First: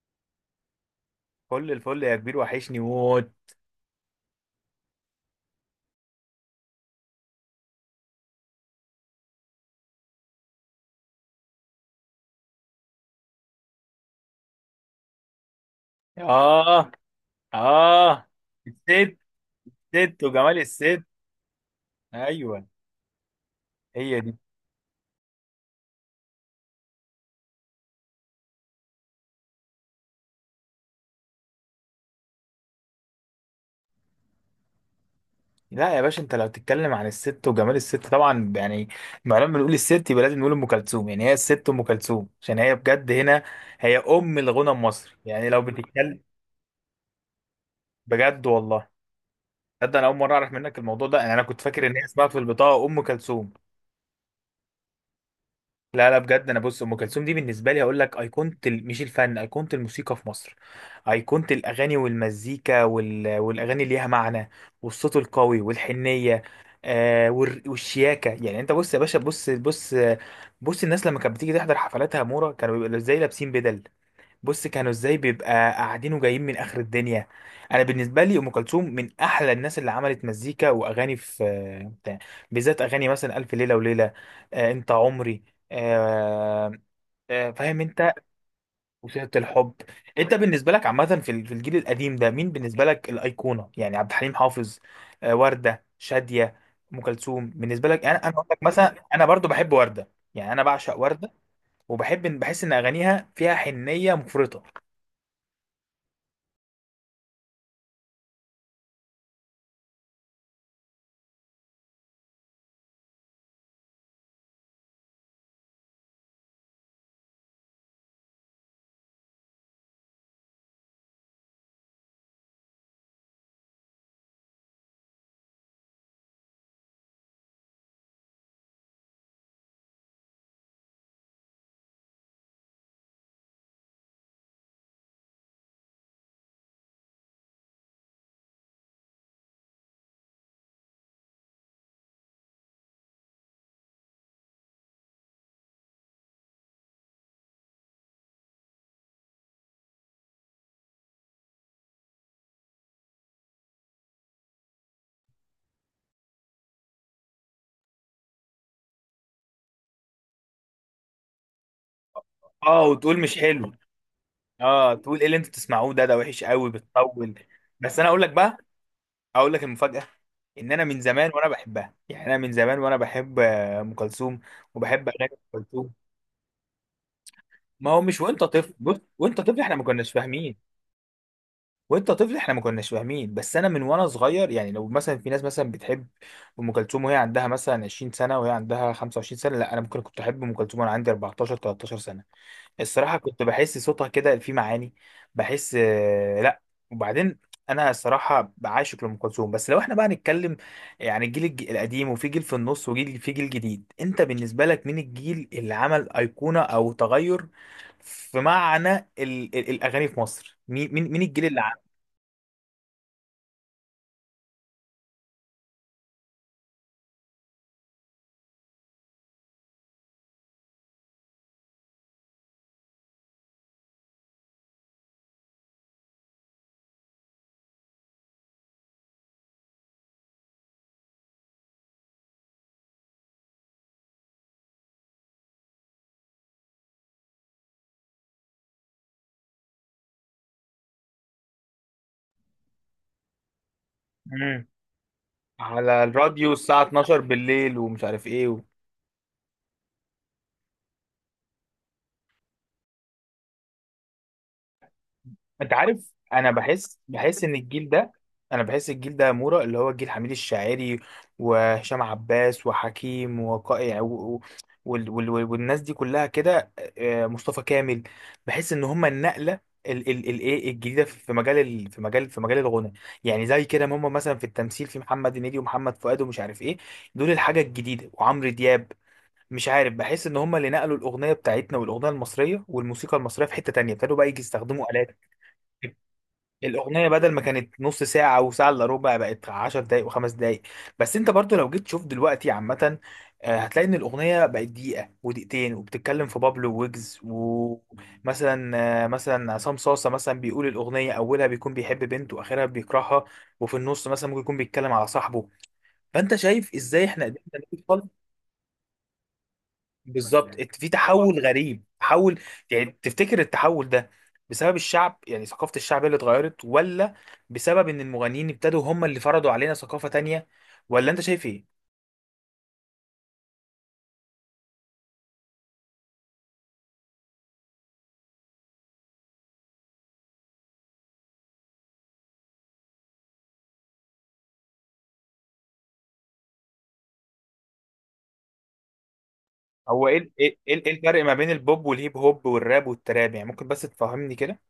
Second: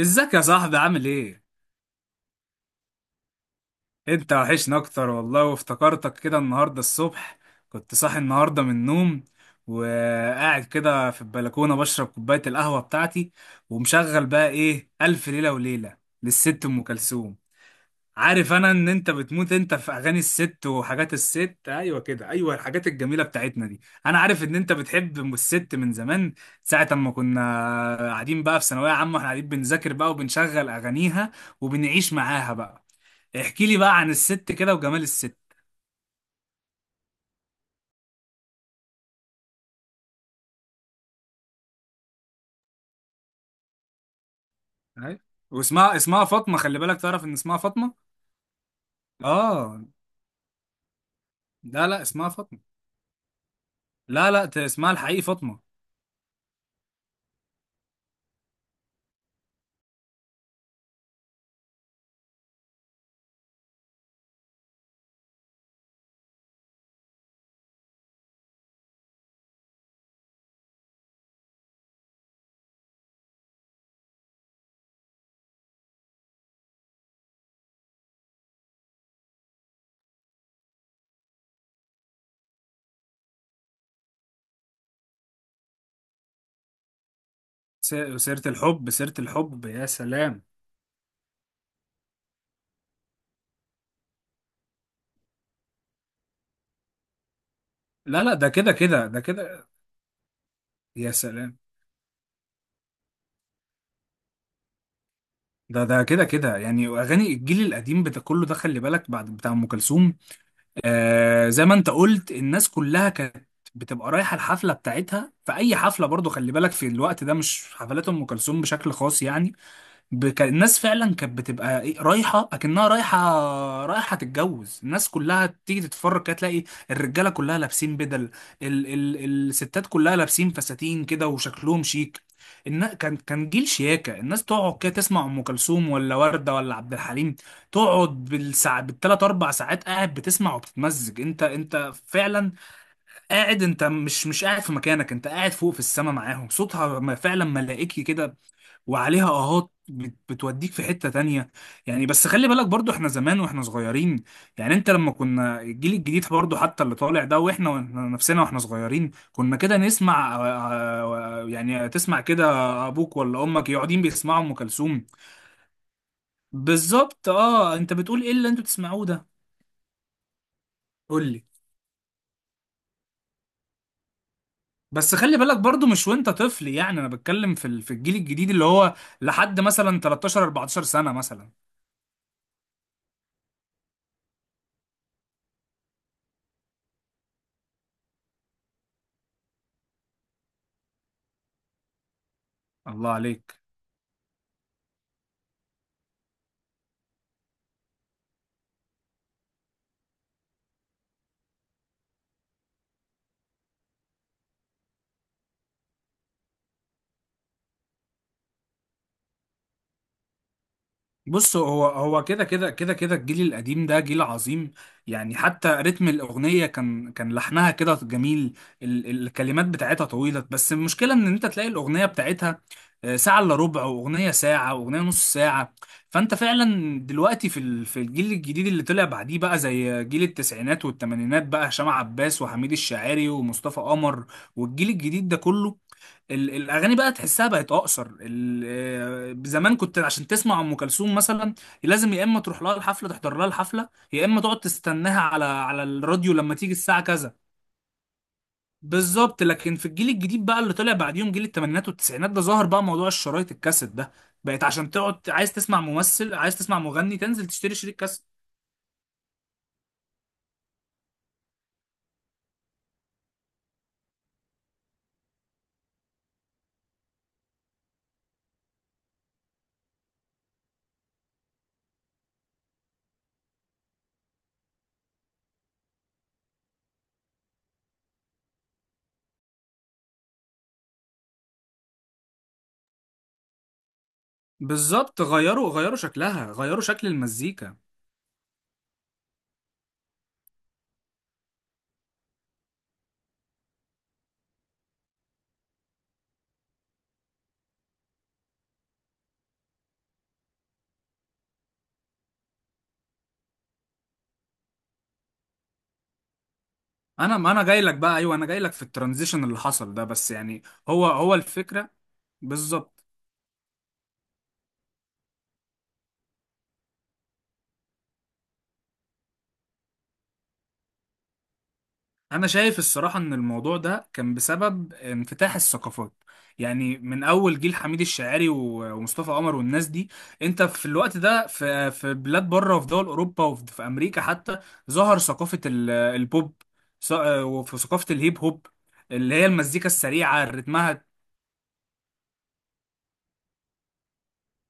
ازيك يا صاحبي عامل ايه؟ كل الفل يا كبير، وحشني موت. انت وحشنا اكتر والله، وافتكرتك كده النهارده الصبح. كنت صاحي النهارده من النوم وقاعد كده في البلكونه بشرب كوبايه القهوه بتاعتي، ومشغل بقى ايه، الف ليله وليله للست ام اه. كلثوم. اه. عارف انا ان انت الست، بتموت انت في اغاني ست وجمال الست الست. وحاجات الست، ايوه كده، ايوه ايوه، الحاجات الجميله بتاعتنا دي. انا هي دي. عارف ان انت بتحب ام الست من زمان، ساعه اما كنا قاعدين بقى في ثانويه عامه، احنا قاعدين بنذاكر بقى وبنشغل اغانيها وبنعيش معاها بقى. احكي لي بقى عن الست كده وجمال الست. لا يا باشا، انت لو تتكلم عن الست وجمال الست طبعا يعني ما لما بنقول الست يبقى لازم نقول ام كلثوم، يعني هي الست ام كلثوم عشان هي بجد هنا، هي ام الغنى المصري، أيوة. يعني لو واسمها بتتكلم. اسمها فاطمة، خلي بالك تعرف ان اسمها فاطمة. بجد والله. اه. تصدق انا اول مره اعرف منك الموضوع ده، يعني انا كنت فاكر لا ان لا، هي اسمها اسمها في فاطمة. البطاقه ام كلثوم. لا لا، اسمها الحقيقي فاطمة. لا لا، بجد انا بص، ام كلثوم دي بالنسبه لي هقول لك ايقونه مش الفن، ايقونه الموسيقى في مصر، ايقونه الاغاني والمزيكا والاغاني اللي ليها معنى، والصوت القوي والحنيه، والشياكه. يعني انت بص يا باشا، بص بص. بص الناس لما كانت بتيجي تحضر حفلاتها، مورا، كانوا بيبقوا ازاي؟ لابسين بدل. بص كانوا ازاي بيبقى قاعدين وجايين من اخر الدنيا. انا بالنسبه لي ام كلثوم من احلى الناس اللي عملت مزيكا واغاني بتاع- بالذات اغاني، مثلا الف ليله وليله، آه، انت عمري. آه. آه، فاهم انت. سيرة الحب، سيرة وسيره الحب، الحب. يا انت سلام. بالنسبه لك عامه في في الجيل القديم ده مين بالنسبه لك الايقونه؟ يعني عبد الحليم حافظ، آه، ورده، شاديه، ام كلثوم. بالنسبه لك انا لا انا لا، اقول ده لك كده مثلا، كده، ده انا برضو كده، بحب ورده، يعني انا بعشق يا ورده، سلام. وبحب بحس ان اغانيها فيها حنيه مفرطه. ده ده كده كده، يعني اغاني الجيل القديم بتاع كله ده، خلي بالك بعد بتاع ام كلثوم، زي ما انت قلت، الناس كلها كانت بتبقى رايحه الحفله بتاعتها. في اي حفله برضو خلي بالك في الوقت ده، مش حفلات ام كلثوم بشكل خاص يعني. الناس فعلا كانت بتبقى رايحه، اكنها رايحه، رايحه تتجوز. الناس كلها تيجي تتفرج كده تلاقي الرجاله كلها لابسين بدل، الستات كلها لابسين فساتين كده وشكلهم شيك. كان كان جيل شياكه، الناس تقعد كده تسمع ام كلثوم ولا ورده ولا عبد الحليم، تقعد بالساعة، بالثلاث اربع ساعات قاعد بتسمع وبتتمزج. انت انت فعلا قاعد، انت مش قاعد في مكانك، انت قاعد فوق في السما معاهم. صوتها فعلا ملائكي كده، وعليها اهات بتوديك في حتة تانية يعني. بس خلي بالك برضو احنا زمان واحنا صغيرين، يعني انت لما كنا الجيل الجديد برضو، حتى اللي طالع ده، واحنا نفسنا واحنا صغيرين كنا كده نسمع يعني تسمع كده اه، ابوك وتقول مش ولا امك حلو. يقعدين بيسمعوا ام اه، كلثوم. تقول ايه اللي انتوا بتسمعوه ده وحش قوي، بالظبط، بتطول. اه، انت بس انا اقول بتقول لك ايه اللي بقى، انتوا بتسمعوه ده؟ اقول لك المفاجاه، ان انا من قول زمان لي. وانا بحبها، يعني انا من زمان وانا بحب ام كلثوم، وبحب بس اغاني خلي ام بالك برضو كلثوم. مش وانت طفل يعني، انا بتكلم في ما في هو الجيل مش وانت الجديد اللي طفل، هو بص وانت طفل لحد احنا ما مثلا كناش 13 فاهمين، 14 سنة مثلا. وانت طفل احنا ما كناش فاهمين، بس انا من وانا صغير يعني. لو مثلا في ناس مثلا بتحب ام كلثوم وهي عندها مثلا 20 سنه، وهي عندها 25 سنه، لا انا ممكن كنت احب ام كلثوم وانا عندي 14 13 سنه. الله الصراحة كنت عليك. بحس صوتها كده فيه معاني، بحس، لا. وبعدين انا الصراحة بعاشق لأم كلثوم. بس لو احنا بقى نتكلم يعني الجيل القديم، وفي جيل في النص، وجيل في جيل جديد، انت بالنسبة لك مين الجيل اللي عمل أيقونة او تغير في معنى ال الأغاني في مصر؟ مين الجيل بص، اللي عمل؟ هو كده كده كده كده، الجيل القديم ده جيل عظيم. يعني حتى رتم الأغنية كان لحنها كده جميل، الكلمات بتاعتها طويلة. بس المشكلة إن أنت تلاقي الأغنية بتاعتها ساعة إلا ربع، وأغنية ساعة، وأغنية نص ساعة. فأنت فعلا دلوقتي في في الجيل الجديد اللي طلع بعديه بقى، زي جيل التسعينات والثمانينات، بقى هشام عباس وحميد الشاعري ومصطفى قمر والجيل الجديد ده كله، الاغاني بقى تحسها بقت اقصر. زمان كنت عشان تسمع ام كلثوم مثلا لازم يا اما تروح لها الحفله، تحضر لها الحفله، يا اما تقعد مم. تستناها على على على الراديو الراديو لما تيجي الساعة الساعه 12 كذا. بالليل، ومش عارف ايه بالظبط، لكن في الجيل الجديد بقى اللي طلع بعديهم، جيل الثمانينات والتسعينات ده، ظهر بقى موضوع الشرايط، الكاسيت ده، بقت عشان تقعد عايز انت تسمع عارف، ممثل، انا عايز تسمع بحس مغني، بحس تنزل ان تشتري الجيل شريط ده، كاسيت. انا بحس الجيل ده يا مورا اللي هو جيل حميد الشاعري وهشام عباس وحكيم وقائع و... و... وال... وال... وال- والناس دي كلها كده، آه، مصطفى كامل. بحس ان هم النقله ايه الجديده في مجال في مجال في مجال الغنى. يعني زي كده ما هم، مثلا في التمثيل في محمد هنيدي ومحمد فؤاد ومش عارف ايه، دول الحاجه الجديده، وعمرو دياب. مش عارف، بحس ان هم اللي نقلوا الاغنيه بتاعتنا، والاغنيه المصريه والموسيقى المصريه في حته تانية، ابتدوا بقى يجي يستخدموا آلات. بالظبط، غيروا، غيروا شكلها، غيروا شكل الاغنيه بدل ما كانت المزيكا. نص ساعه او ساعه الا ربع، بقت 10 دقائق وخمس دقائق. بس انت برضو لو جيت تشوف دلوقتي عامه، آه، هتلاقي ان الاغنيه بقت دقيقه ودقيقتين، وبتتكلم في بابلو ويجز ومثلا، آه، مثلا عصام صاصه مثلا بيقول الاغنيه اولها بيكون بيحب بنت واخرها بيكرهها، وفي النص مثلا ممكن يكون بيتكلم على صاحبه. فانت شايف ازاي احنا انا، ما انا جاي لك قدرنا. بقى، ايوه انا جاي لك في الترانزيشن اللي حصل ده بس بالظبط، يعني يعني. في هو هو تحول غريب، الفكره، تحول. يعني بالظبط. تفتكر التحول ده بسبب الشعب، يعني ثقافة الشعب هي اللي اتغيرت، ولا بسبب ان المغنيين ابتدوا هم اللي فرضوا علينا ثقافة تانية، ولا انت شايف ايه؟ انا شايف الصراحه ان الموضوع ده كان بسبب انفتاح الثقافات، يعني من اول جيل حميد الشاعري ومصطفى قمر والناس دي. انت في الوقت ده في في بلاد بره، وفي دول اوروبا، وفي في امريكا حتى، ظهر ثقافه البوب، ث- وفي ثقافه الهيب هوب، اللي هي المزيكا هو ايه ال- السريعه ايه ايه إيه رتمها. الفرق ما بين البوب والهيب هوب والراب والتراب؟ يعني ممكن بس تفهمني كده.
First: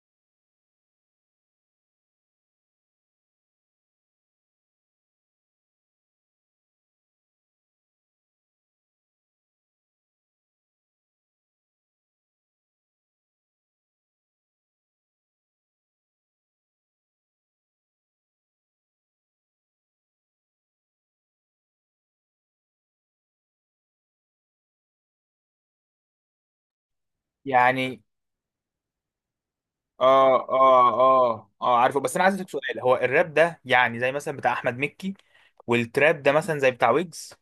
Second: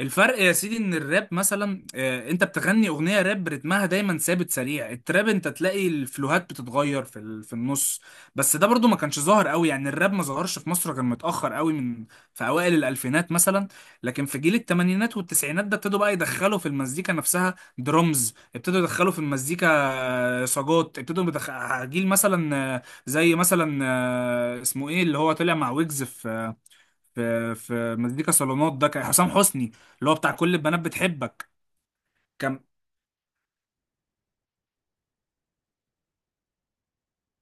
الفرق يا سيدي ان الراب مثلا، انت بتغني اغنيه راب رتمها دايما ثابت سريع. التراب انت تلاقي الفلوهات بتتغير في في النص. بس ده برضو ما كانش ظاهر قوي يعني، الراب ما ظهرش في مصر غير متاخر قوي، من في اوائل الالفينات مثلا. لكن في جيل الثمانينات والتسعينات ده ابتدوا بقى يدخلوا في المزيكا نفسها درمز، ابتدوا يدخلوا في المزيكا صاجات، ابتدوا جيل مثلا، زي مثلا، اسمه ايه اللي هو طلع مع ويجز في في في يعني مزيكا صالونات، ده كان حسام حسني، اللي هو بتاع اه، كل البنات اه، بتحبك. اه، اه، عارفه. بس انا عايز اسالك كان سؤال، هو الراب ده يعني زي مثلا بتاع احمد مكي، والتراب ده مثلا زي بتاع ويجز؟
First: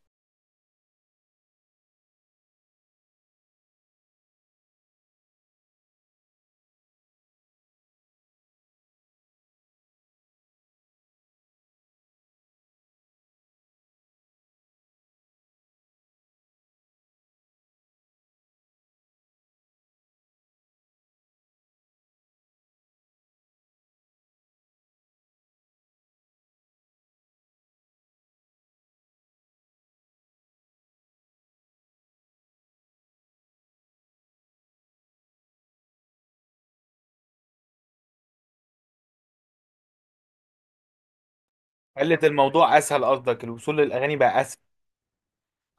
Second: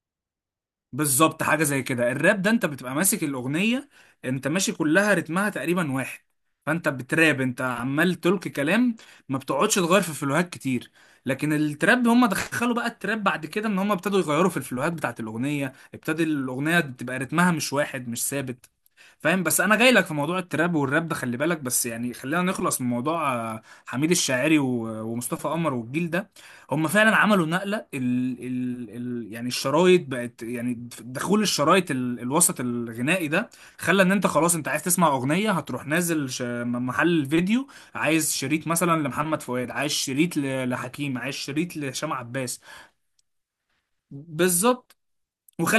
بالظبط حاجه زي كده. الراب ده انت بتبقى ماسك الاغنيه، انت ماشي كلها رتمها تقريبا واحد، فانت بتراب، انت عمال تلقي كلام، ما بتقعدش تغير في الفلوهات كتير. لكن التراب، هم دخلوا بقى التراب بعد كده ان هم ابتدوا يغيروا في الفلوهات بتاعت الاغنيه، ابتدى الاغنيه تبقى رتمها مش واحد، مش ثابت. فاهم؟ بس انا جاي لك في موضوع التراب والراب ده خلي بالك، بس يعني خلينا نخلص من موضوع حميد الشاعري ومصطفى قمر والجيل ده. هم فعلا عملوا نقلة، ال ال ال يعني الشرايط بقت، يعني دخول الشرايط ال الوسط الغنائي ده خلى ان انت خلاص انت عايز تسمع اغنية، هتروح نازل محل الفيديو، عايز شريط مثلا لمحمد فؤاد، عايز شريط لحكيم، عايز شريط لهشام خلت عباس. الموضوع اسهل، قصدك الوصول للاغاني بقى. بالظبط،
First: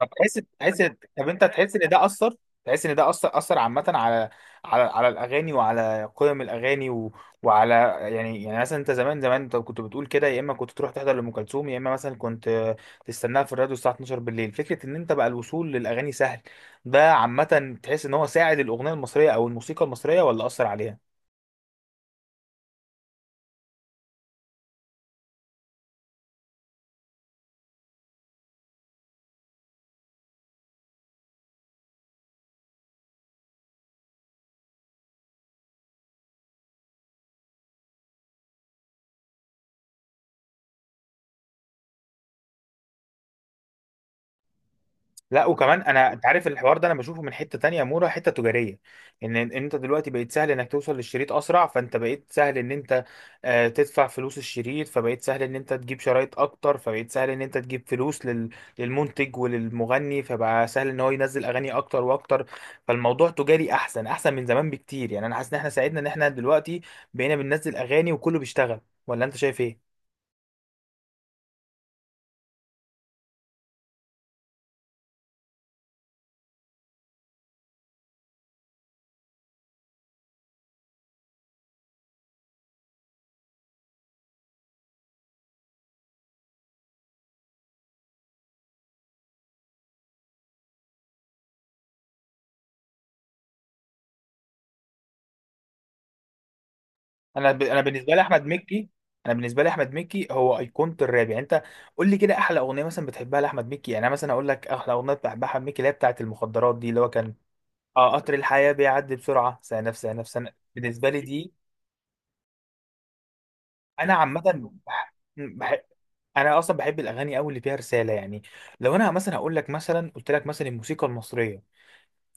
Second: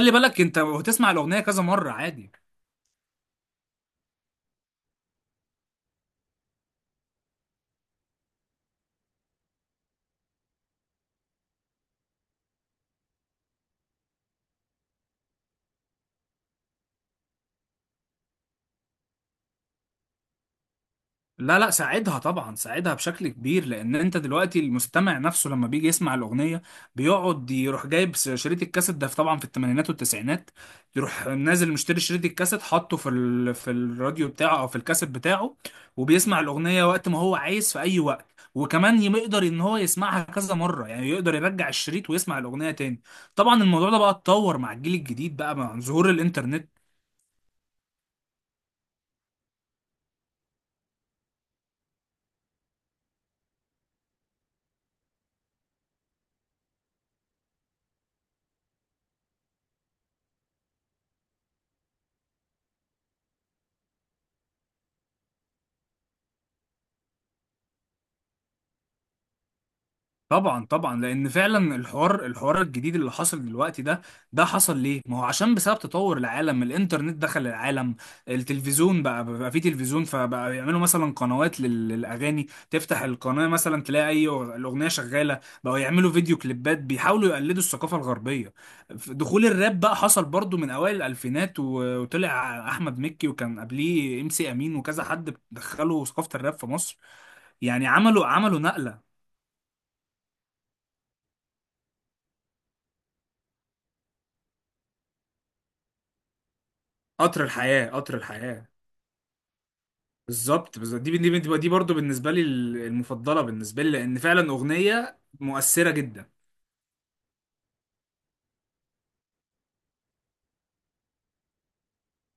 طب تحس، بالك انت تحس، هتسمع طب الاغنية انت كذا تحس ان مرة ده عادي. اثر؟ تحس ان ده اثر، اثر عامه على، على على الاغاني وعلى قيم الاغاني وعلى، يعني مثلا انت زمان زمان انت كنت بتقول كده، يا اما كنت تروح تحضر لام كلثوم، يا اما مثلا كنت تستناها في الراديو الساعه 12 بالليل. فكره ان انت بقى الوصول للاغاني سهل ده، عامه تحس ان هو ساعد الاغنيه المصريه او الموسيقى المصريه، ولا اثر عليها؟ لا لا، ساعدها طبعا، ساعدها بشكل كبير، لان انت دلوقتي المستمع نفسه لما بيجي يسمع الاغنيه، بيقعد يروح جايب شريط الكاسيت ده طبعا في الثمانينات والتسعينات، يروح نازل مشتري شريط الكاسيت، حاطه في في الراديو بتاعه او في الكاسيت بتاعه، وبيسمع الاغنيه وقت ما هو عايز في اي وقت، وكمان يقدر ان هو يسمعها كذا مره، يعني يقدر يرجع الشريط ويسمع الاغنيه تاني. طبعا الموضوع ده بقى اتطور مع الجيل الجديد لا، بقى مع وكمان ظهور انا انت عارف الحوار الانترنت. ده انا بشوفه من حته تانية، يا مورا، حته تجاريه. إن انت دلوقتي بقيت سهل انك توصل للشريط اسرع، فانت بقيت سهل ان انت، آه، تدفع فلوس الشريط، فبقيت سهل ان انت تجيب شرايط اكتر، فبقيت سهل ان انت تجيب فلوس للمنتج وللمغني، فبقى سهل ان هو ينزل اغاني اكتر واكتر. فالموضوع تجاري احسن احسن من زمان بكتير، يعني انا حاسس ان احنا ساعدنا ان احنا دلوقتي بقينا بننزل اغاني وكله بيشتغل. ولا انت شايف ايه؟ طبعا طبعا، لان فعلا الحوار، الجديد اللي حصل دلوقتي ده، ده حصل ليه؟ ما هو عشان بسبب تطور العالم، الانترنت دخل العالم، التلفزيون بقى، بقى في تلفزيون، فبقى يعملوا مثلا قنوات للاغاني، تفتح القناه مثلا تلاقي اي الاغنيه شغاله، بقوا يعملوا فيديو كليبات، بيحاولوا يقلدوا الثقافه الغربيه. دخول الراب بقى حصل برضو من اوائل الالفينات، وطلع احمد مكي، وكان قبليه ام سي امين وكذا حد دخلوا ثقافه الراب في مصر، انا يعني بالنسبه لي احمد عملوا مكي، نقله. انا بالنسبه لي احمد مكي هو ايقونه الراب، يعني انت قول لي كده احلى اغنيه مثلا بتحبها لاحمد مكي. يعني انا مثلا اقول لك احلى اغنيه بحبها احمد مكي اللي هي بتاعه المخدرات دي، اللي هو كان، قطر الحياة، قطر اه، قطر الحياة، الحياه، بيعدي بسرعه سنه في سنه في سنه، بالظبط بالظبط، بالنسبه دي لي دي دي. دي دي برضه بالنسبة لي المفضلة بالنسبة لي، انا لأن فعلا عامه بح... أغنية بح... مؤثرة جدا. انا اصلا بحب الاغاني قوي اللي فيها رساله، يعني لو انا مثلا هقول لك، مثلا قلت لك مثلا الموسيقى المصريه،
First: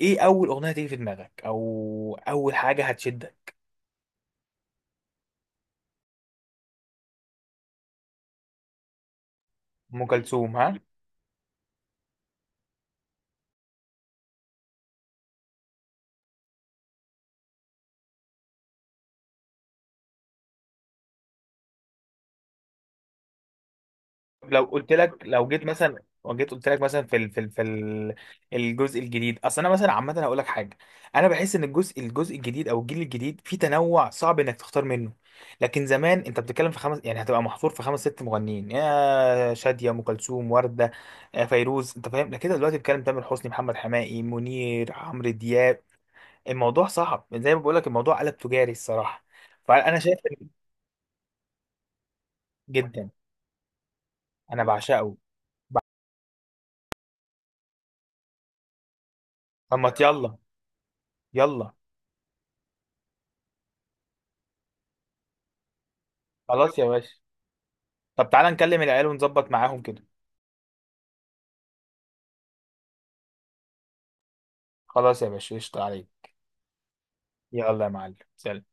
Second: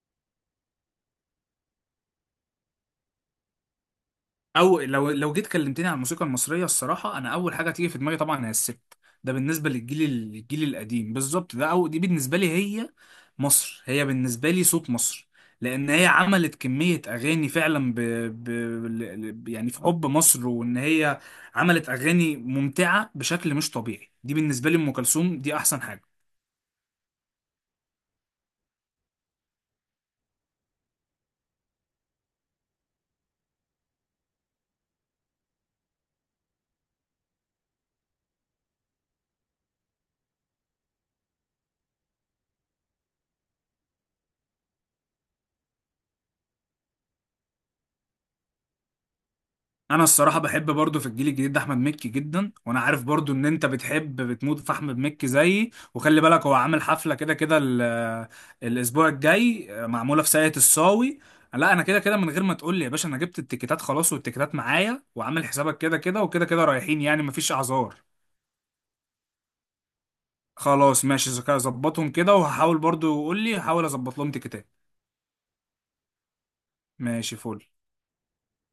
ايه اول اغنيه تيجي في دماغك او اول حاجه هتشدك؟ أو لو لو جيت كلمتني عن الموسيقى المصرية، الصراحة أنا أول حاجة تيجي في دماغي طبعا هي الست. ده بالنسبة للجيل، ام كلثوم؟ الجيل ها. القديم بالظبط، ده أو دي بالنسبة لي، هي مصر، هي بالنسبة لي صوت مصر، لأن هي عملت كمية أغاني فعلا ب... يعني في حب مصر، وإن هي عملت أغاني ممتعة بشكل مش طبيعي. دي لو بالنسبة لي قلت أم لك، كلثوم، لو دي جيت أحسن مثلا حاجة. وجيت قلت لك مثلا في الجزء الجديد، اصل انا مثلا عامه هقول لك حاجه، انا بحس ان الجزء الجديد او الجيل الجديد فيه تنوع صعب انك تختار منه. لكن زمان انت بتتكلم في خمس، يعني هتبقى محصور في خمس ست مغنيين، يا شاديه، ام كلثوم، ورده، آه، فيروز، انت فاهم؟ لكن دلوقتي بتتكلم تامر حسني، محمد حماقي، منير، عمرو دياب. الموضوع صعب زي ما بقول لك، الموضوع قلب تجاري الصراحه. فانا انا شايف الصراحه بحب برضو في الجيل الجديد ده احمد مكي جدا، وانا عارف جدا، برضو ان انت بتحب بتموت انا في احمد بعشقه. مكي زيي. وخلي بالك هو عامل حفله كده كده، الاسبوع الجاي، طب ما معموله في يلا، ساقية الصاوي. يلا. لا انا كده كده من غير ما تقول لي يا باشا، انا جبت التيكيتات خلاص، والتيكيتات معايا، وعامل حسابك كده كده، وكده كده خلاص يا رايحين باشا. يعني، مفيش اعذار. طب تعالى نكلم العيال ونظبط معاهم كده. خلاص ماشي، اذا كده ظبطهم كده، وهحاول برضو، قول لي، هحاول اظبط لهم تيكيتات. خلاص يا باشا، قشطة عليك. ماشي، فل. يلا يا معلم، سلام.